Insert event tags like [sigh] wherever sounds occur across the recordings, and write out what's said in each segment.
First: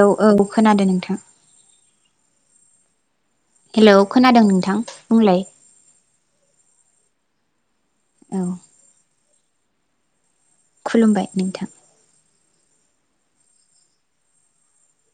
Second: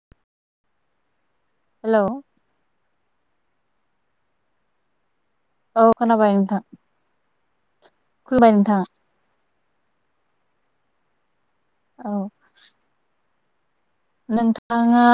औ औ खोनादों नोंथां। हेलौ हेलौ खोनादों नोंथां बुंलाय औ खोनाबाय नोंथां। औ खुलुमबाय नोंथां। खुलुमबाय नोंथां। औ। नोंथाङा।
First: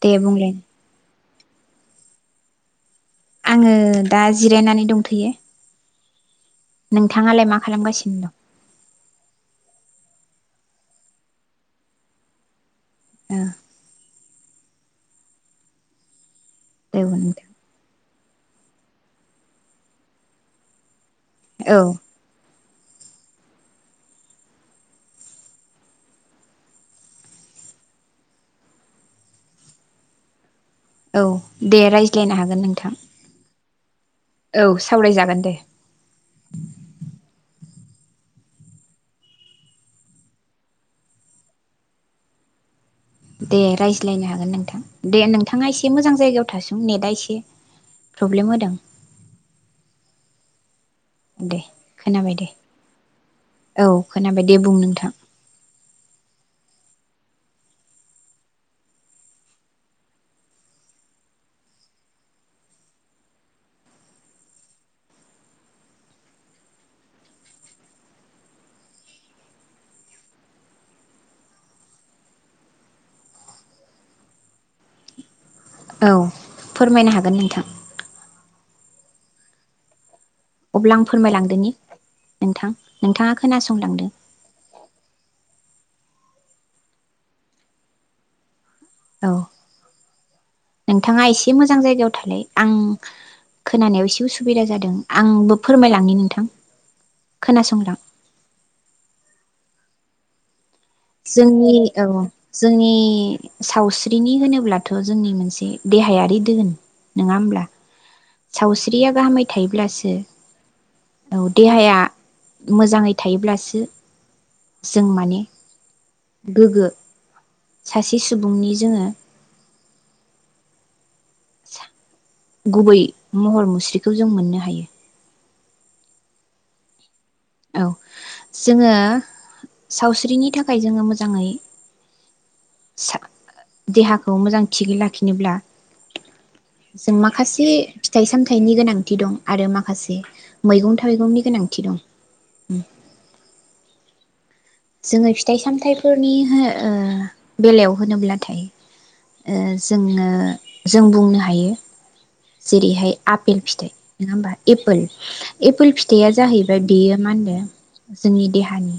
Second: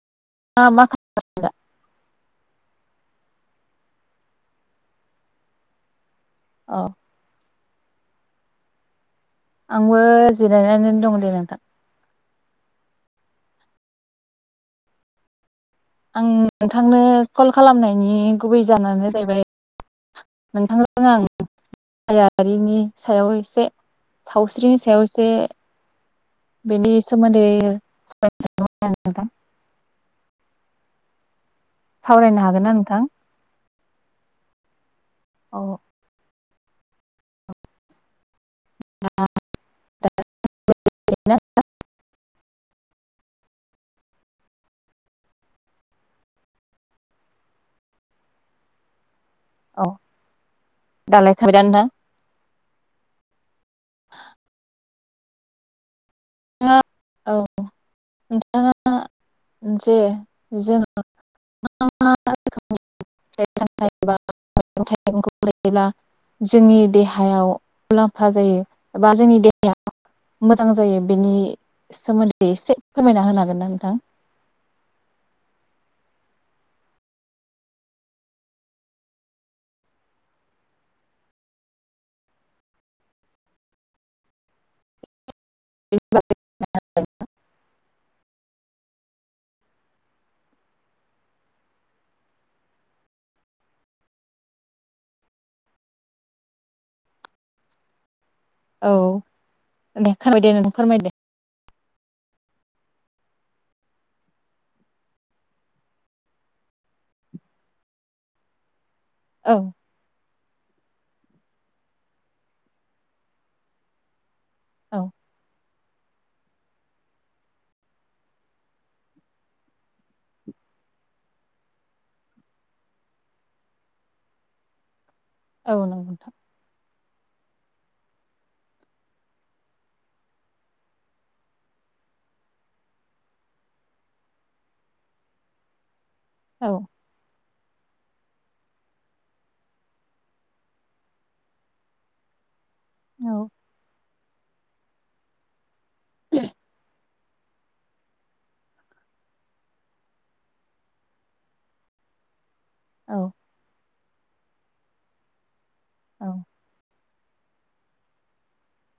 दे बुंलाय। [unintelligible] आङो दा जिरायनानै दंथयो। औ नोंथाङालाय मा? खालामगासिनो दं। आंबो जिरायनानै दङ दे नोंथां। ओ। आं। औ नोंथांनो नोंथां कल खालामनाय। गुबै जानो जाहैबाय नोंथां। औ आं यारिनि सायाव एसे सावस्रिनि सायाव एसे बेनि सोमोन्दै [inaudible] औ। दे रायज्लायनो हागोन नोंथां। औ। सावरायजागोन दे। औ [unintelligible] दे रायज्लायनो हागोन नोंथां दे नोंथाङासे। एसे मोजां जायगायाव थासोम नेटआ एसे प्रब्लेम होदों। औ दालाय खाबाय दे दा नोंथां खोनाबाय दे औ खोनाबाय दे बुं नोंथां। ना औ नोंथाङा जे जोङो मा मा रोखोमनि एबा मैगं थाइगंखौ लायोब्ला जोंनि देहायाव मुलाम्फा जायो एबा जोंनि देहाया मोजां जायो। बेनि सोमोन्दै एसे फोरमायना होनो हागोन ना नोंथां। औ फोरमायनो हागोन नोंथां। अब्ला आं फोरमायलांदोनि नोंथां नोंथाङा खोनासंलांदो। [unintelligible] औ नोंथाङा एसे मोजां जायगायाव थालाय आं खोनानायाव एसे उसुबिदा जादों आंबो फोरमायलांनि नोंथां खोनासंलां औ दे खोनाबाय दे नों। जोंनि। औ जोंनि सावस्रिनि होनोब्लाथ जोंनि मोनसे देहायारि धोन नङा होमब्ला सावसि द्रिया गाहामाय औ थायोब्लासो। देहाया मोजाङै थायोब्लासो औ जों माने गोग्गो सासे सुबुंनि जोङो सा गुबै महर मुस्रिखौ जों मोननो हायो। औ नोंथां। औ जोङो सावस्रिनि थाखाय जोङो मोजाङै सा- देहाखौ मोजां थिगै लाखिनोब्ला औ जों मा खासे फिथाइ सामथाइनि गोनांथि दं आरो माखासे मैगं थाइगंनि गोनांथि दं। उम। औ जोङो फिथाइ सामथाय फोरनि हो ओ बेलायाव होनोब्लाथाय ओ जोङो जों बुंनो हायो जेरैहाय औ आफेल फिथाइ नोङा होमबा एपल एपोल औ फिथाइया जाहैबाय बेयो मा होनदो जोंनि देहानि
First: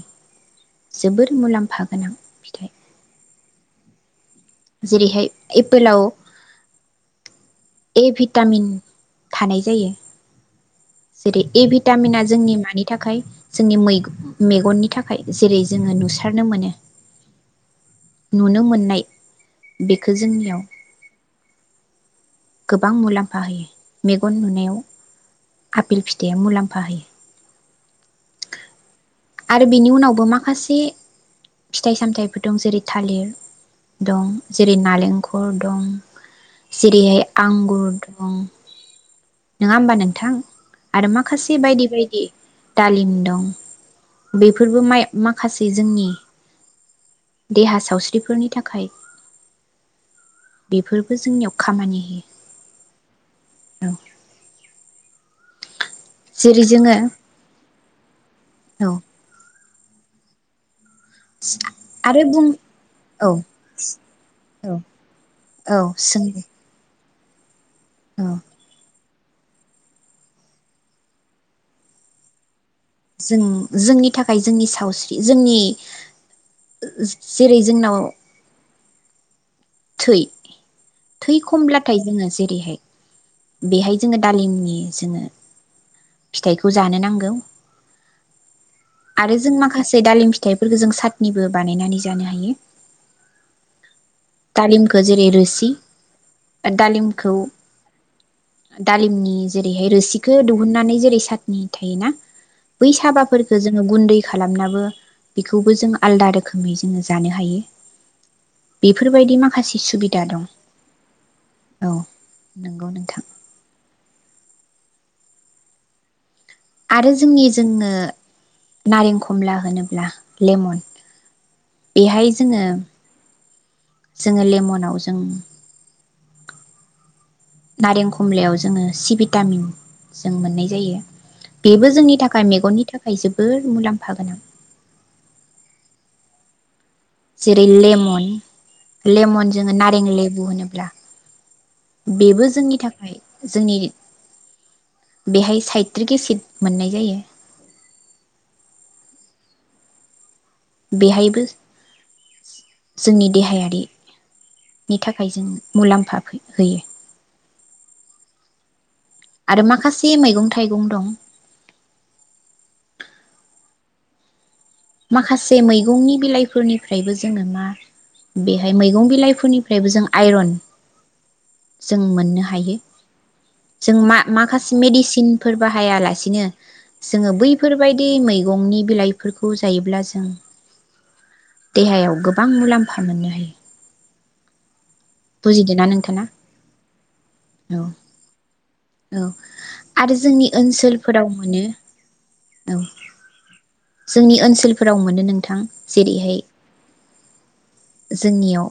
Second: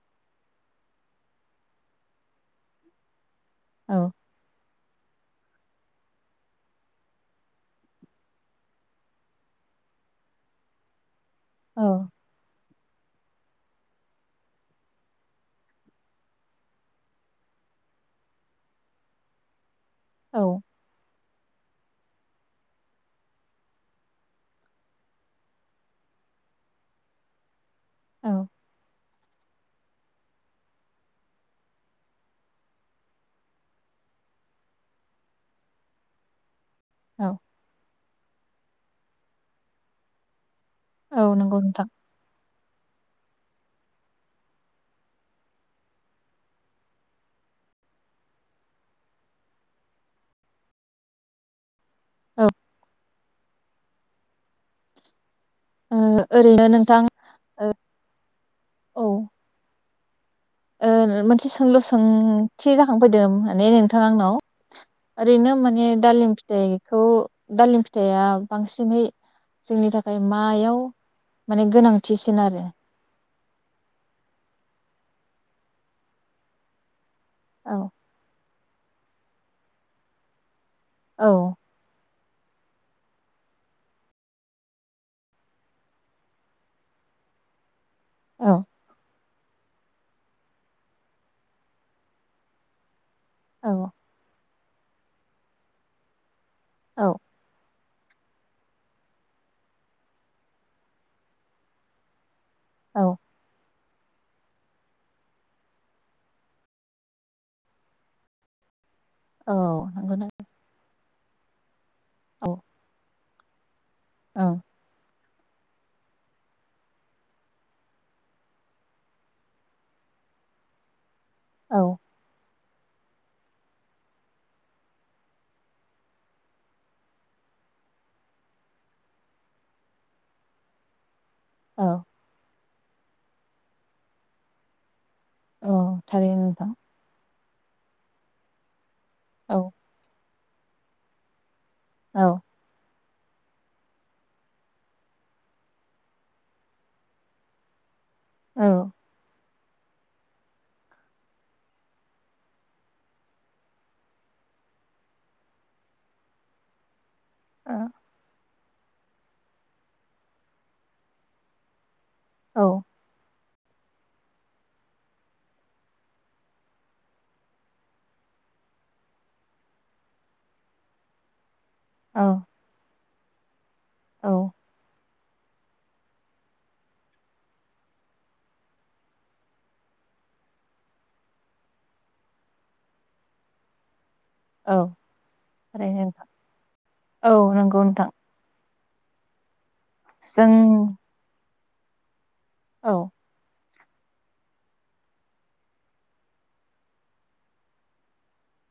जोबोर मुलाम्फा गोनां फिथाइ। औ जेरैहाय एपोलाव ए भिटामिन थानाय जायो। जेरै ए औ भिटामिना जोंनि मानि थाखाय जोंनि मैग मेगननि थाखाय जेरै जोङो नुसारनो मोनो नुनो मोननाय बेखो औ जोंनियाव गोबां मुलाम्फा होयो मेगन नुनायाव आफेल फिथाइया मुलाम्फा होयो। आरो बेनि उनावबो माखासे फिथाइ सामथायइफोर दं जेरै थालिर दं जेरै नालेंखल दं। जेरैहाय औ आंगुर उम। नोङा होमबा नोंथां आरो औ माखासे नंगौ बायदि नोंथां बायदि दालिम दं बेफोरबो माइ माखासे जोंनि देहा सावस्रिफोरनि थाखाय बेफोरबो जोंनियाव खामानि औ [unintelligible] औ ओ जेरै ओरैनो [unintelligible] जोङो नोंथां औ ओ मोनसे सोंलु आरो बुं सोंथि जाखांफैदों औ माने नोंथां आंनाव ओरैनो औ माने सों दालिम फिथाइखौ दालिम फिथाइया औ बांसिनै जोंनि थाखाय मायाव माने गोनांथिसिन आरो जों जोंनि थाखाय जोंनि सावस्रि जोंनि जेरै औ जोंनाव थै औ थै खमब्लाथाय जोङो जेरैहाय बेहाय जोङो दालिमनि जोङो फिथाइखौ जानो नांगौ औ आरो जों माखासे दालिम फिथाइफोरखौ जों साटनिबो बानायनानै जानो हायो औ दालिमखौ जेरै रोसि औ दालिमखौ दालिमनि जेरैहाय रोसिखौ दिहुननानै जेरै सातनि थायोना बै औ साबाफोरफोरखौ जों गुन्दै खालामनाबो बेखौबो जों आलदा रोखोमै जोङो जानो हायो बेफोर बेबायदि औ माखासे सुबिदा नंगौ दं औ नंगौ नोंथां ओ आरो जोंनि जोंनो नारें खमला होनोब्ला लेमन औ बेहाय जोङो जोङो लेमनाव जों नारें खमलायाव जोङो सि भिटामिन जों मोननाय जायो बेबो औ जोंनि थाखाय मेगननि थाखाय जोबोर मुलाम्फा गोनां औ थारैनो नोंथां जिरै लेमन लेमन जोंङ औ नारें ले होनोब्ला औ बेबो जोंनि थाखाय जोंनि बेहाय साइत्रिक एसिट मोननाय जायो औ बेहायबो जोंनि देहायारिनि थाखाय जों मुलाम्फा होयो ओ आरो माखासे मैगं थाइगं दं औ माखासे मैगंनि बिलाइफोरनिफ्रायबो जोङो बेहाय मैगं बिलाइफोरनिफ्रायबो जों आइरन जों औ मोननो हायो जों औ मा-माखासे मेडिसिन फोर बाहायालासिनो जोङो बैफोरबायदि मैगंनि बिलाइफोर खौ जायोब्ला जों देहायाव गोबां मुलाम्फा मोननो हायो औ बुजिदोंना ओै नोंथाङा नोंथां औ नंगौ नोंथां औ आरो जों जोंनि ओनसोलफोराव मोनो [unintelligible] औ जोंनि ओनसोलफोराव मोनो नोंथां जेरैहाय जोंनियाव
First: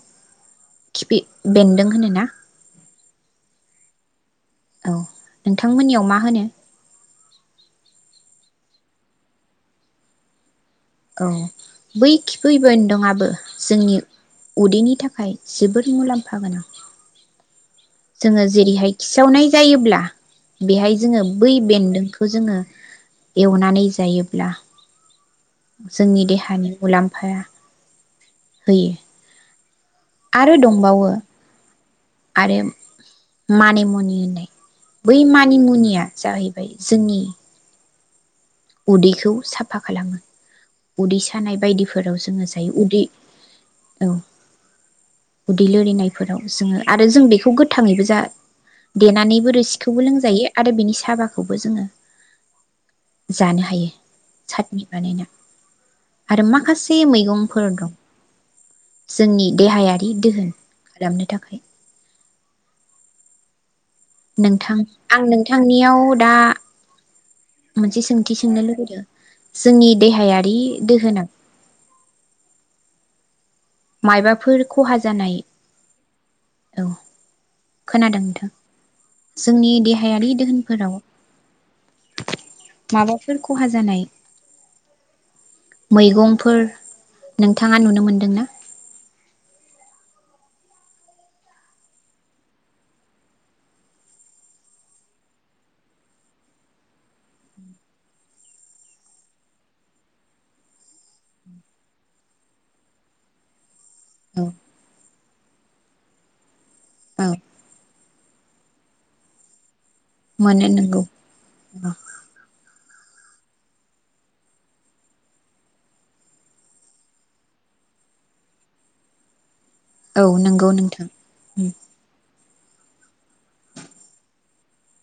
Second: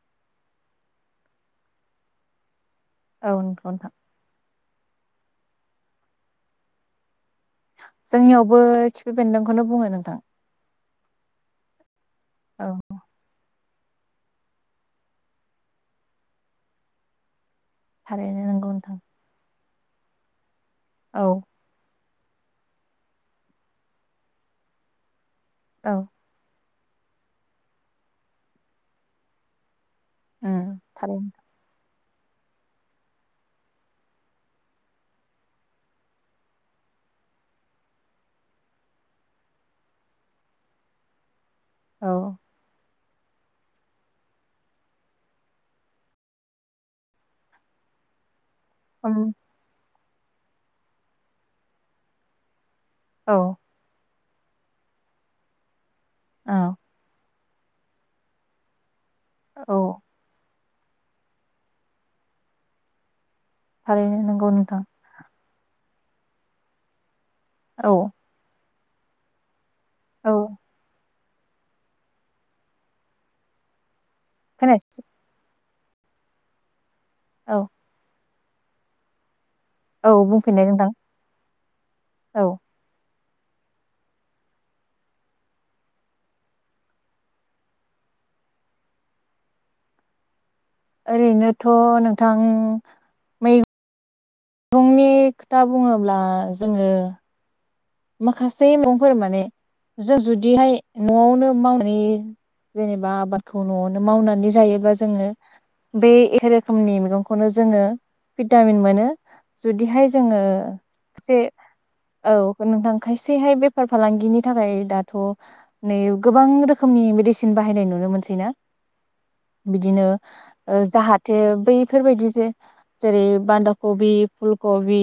खिफि बेन्दों होनोना? औ थथां [unintelligible] औ नोंथांमोननियाव मा होनो? जोंनियावबो खिफि बेन्दोंखौनो बुङो नोंथां। औ बै खिफै औ बेनदोंयाबो जोंनि उदैनि थाखाय जोबोर मुलाम्फा गोनां थारैनो जोङो नंगौ जेरैहाय नोंथां खिसावनाय जायोब्ला बेहाय औ जोङो बै बेन्दों जोङो एवनानै जायोब्ला औ जोंनि देहानि मुलाम्फाया होयो आरो उम दंबावो थारैनो आरो मानिमुनि होननाय बै मानिमुनिया जाहैबाय जोंनि उदैखौ साफा खालामो उदै थानाय औ बायदिफोराव जोङो जायो उदै औ उदै लोरिनायफोराव जोङो आरो जों बेखौ गोथाङैबो जा ओम देनानैबो रोसिख खौबो लोंजायो आरो बेनि साबाखौबो जोङो औ जानो हायो साटनि बानायना आरो माखासे मैगं फोर दं जोंनि औ देहायारि दोहोन खालामनो थाखाय थारैनो नंगौ नोंथां आं नोंथां नियाव दा औ मोनसे सोंथि सोंनो लुगैदो [inaudible] जोंनि औ देहायारि दोहोना मायबाफोर खहा खोनायासै जानाय औ औ खोनादों नोंथां। जोंनि औ देहायारि बुंफिननाय नोंथां दोहोनफोराव औ माबाफोर खहा जानाय मैगंफोर नोंथाङा नुनो मोनदोंना? ओरैनोथ नोंथां मै गंनि खोथा बुंङोब्ला जोंङो माखासे मुंफोर माने जों जुदिहाय नआवनो मावनानै जेनेबा आबादखौ न'आवनो औ मावनानै जायोबा जोंङो बे रोखोमनि औ मैगंखौनो जोंङो भिटामिन मोनो जुदिहाय जोंङो मोनो नोंगौ एसे औ रां खायसेहाय बेफार फालांगिनि थाखाय दाथ नै गोबां रोखोमनि मेडिसिन बाहायनाय नुनो मोनसै ना? बिदिनो औ नंगौ ओ नोंथां जाहाथे बैफोरबायदि जे जेरै बान्दाखबि, फुलकबि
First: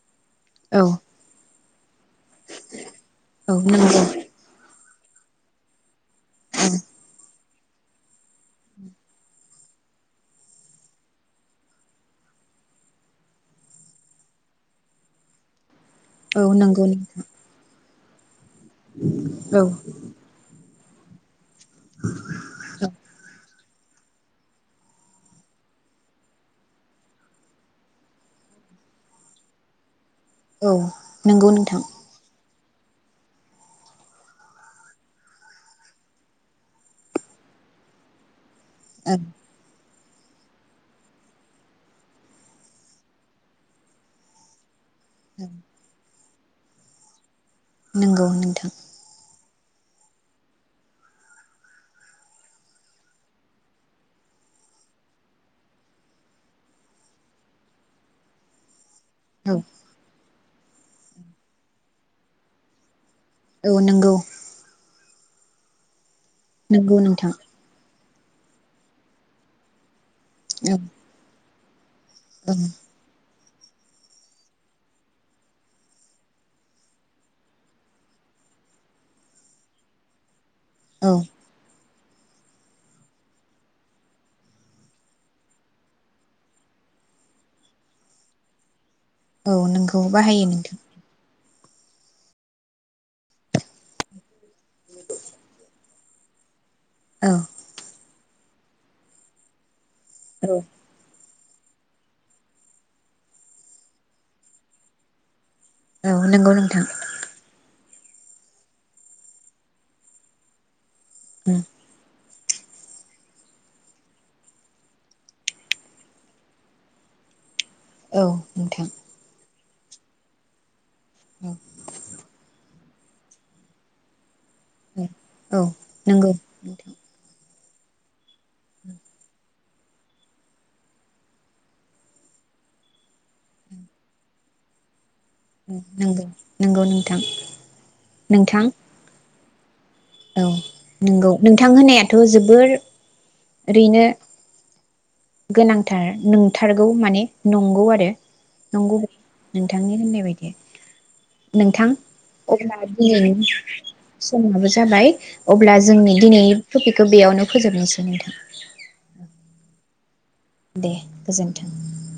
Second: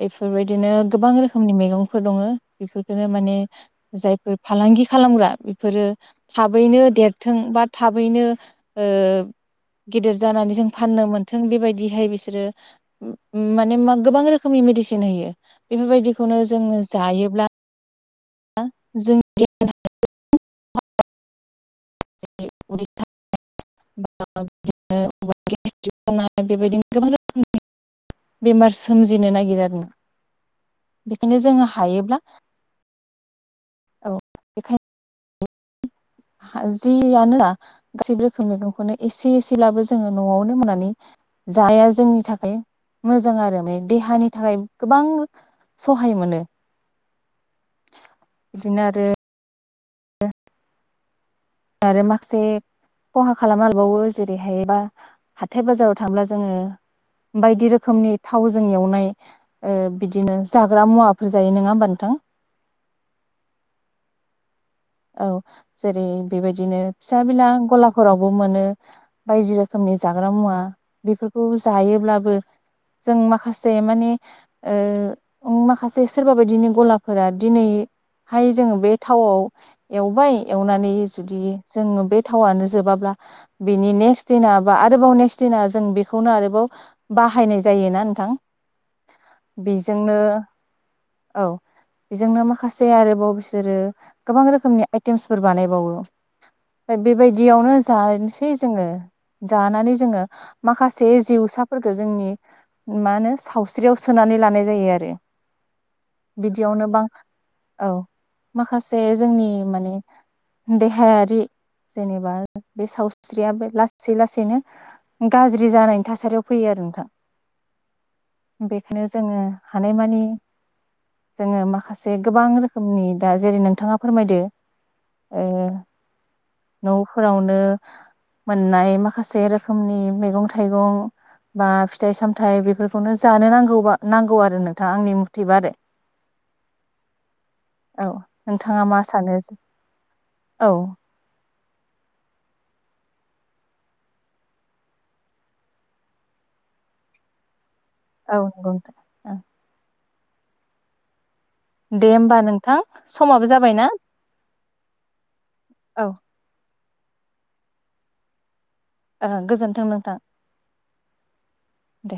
बेफोरबायदिनो औ गोबां रोखो नि मैगं फोर दंङो बेफोरखौनो माने औ नंगौ जायफोर फालांगि खालामग्रा बेफोरो थाबैनो देरथों बा थाबैनो ओ गेदेर जानानै जों फाननो मोनथों बे बायदिहाय बिसोरो उम माने मा गोबां रोखोमनि मेडिसिन होयो बेफोरबाय खौनो औ जोंङो नंगौ नोंथां जायोब्ला आ जोंनि औ देहायाव [unintelligible] [unintelligible] गोबां रोखोमनि बेमार सोमजिनो नागिरो आरो ना औ बेखायनो नंगौ जोंङो नोंथां हायोब्ला औ बेखायन हा जि आनो जा गासैबो खौ मैगं खौनो औ एसे एसे लाबो ज जोंङो न'आवनो मोननानै जाया जोंनि थाखाय मोजां आरो नै देहानि थाखाय गोबां सहाय मोनो नंगौ नोंथां। बिदिनो आरो आरो माखसे खहा खालामनाबावो जेरै हाय बा हाथथाय बाजाराव थांब्ला जोंङो बायदि रोखोमनि थावजों एवनाय औ ओ बिदिनो जाग्रा मुवाफोर जायो नङा होमबा नोंथां औ नंगौ औ जेरै बेबायदिनो नंगौ फिसा नोंथां बिला गलाब फोरावबो मोनो बायदि रोखोमनि जाग्रा मुवा औ बेफोरखौ जायो ब्लाबो औ जों माख माखासे माने माखासे सोरबा बायदिनि गलाफोरा दिनैहाय जोङो बे थावआव एवबाय एवनानै औ जुदि जोङो बे थावनो जोबाब्ला बिनि नेक्स्ट दिना बा आरोबाव नेक्स्ट दिना जों बेखौनो आरोबाव बाहायनाय जायोना नोंथां औ नोंखौ बेजोंनो बाहायो नोंथां औ बेजोंनो माखासे आरोबाव बिसोरो गोबां रोखोम खोमनि आइटेमसफोर बानायबावो ओम औ बेबायदियावनो जानोसै जोङो जानानै जोङो औ माखासे जिउसाफोरफोरखौ जोंनि मा होनो सावस्रियाव सोनानै लानाय जायो आरो औ नंगौ नोंथां बिदियावनो बां औ माखासे जोंनि माने देहायारि जेनेबा बे सावस्रिया लासै लासैनो गाज्रि जानायनि थासारियाव फैयो आरो नोंथां औ नोंथां बेखौनो जोङो हानायमानि जोङो माखासे गोबां रोखोम रोखमनि दा जेरै नोंथाङा फोरमायदो ओ औ औ नंगौ नोंथां नफोरावनो मोननाय माखासे रोखोमनि मैगं थाइगं बा फिथाइ सामथायाइ बेफोरखौनो जानो नांगौबा नांगौ आरो नोंथाङा आंनि मथेबा आरो नंगौ-नंगौ-नोंथां-नोंथां मा मा सानोसै औ नंगौ नोंथां होनायाथ जोबोर ओरैनो गोनांथार नंथारगौ माने नंगौ आरो नंगौ नोंथांनि होननाय बेबायदि नोंथां दे होमबा नोंथां अब्ला दिनैनि समाबो जाबायना समाबो जाबाय अब्ला औ जोंनि दिनै टपिकखौ बेयावनो फोजोबनोसै नोंथां [inaudible] ओ गोजोन्थों नोंथां दे गोजोन्थों दे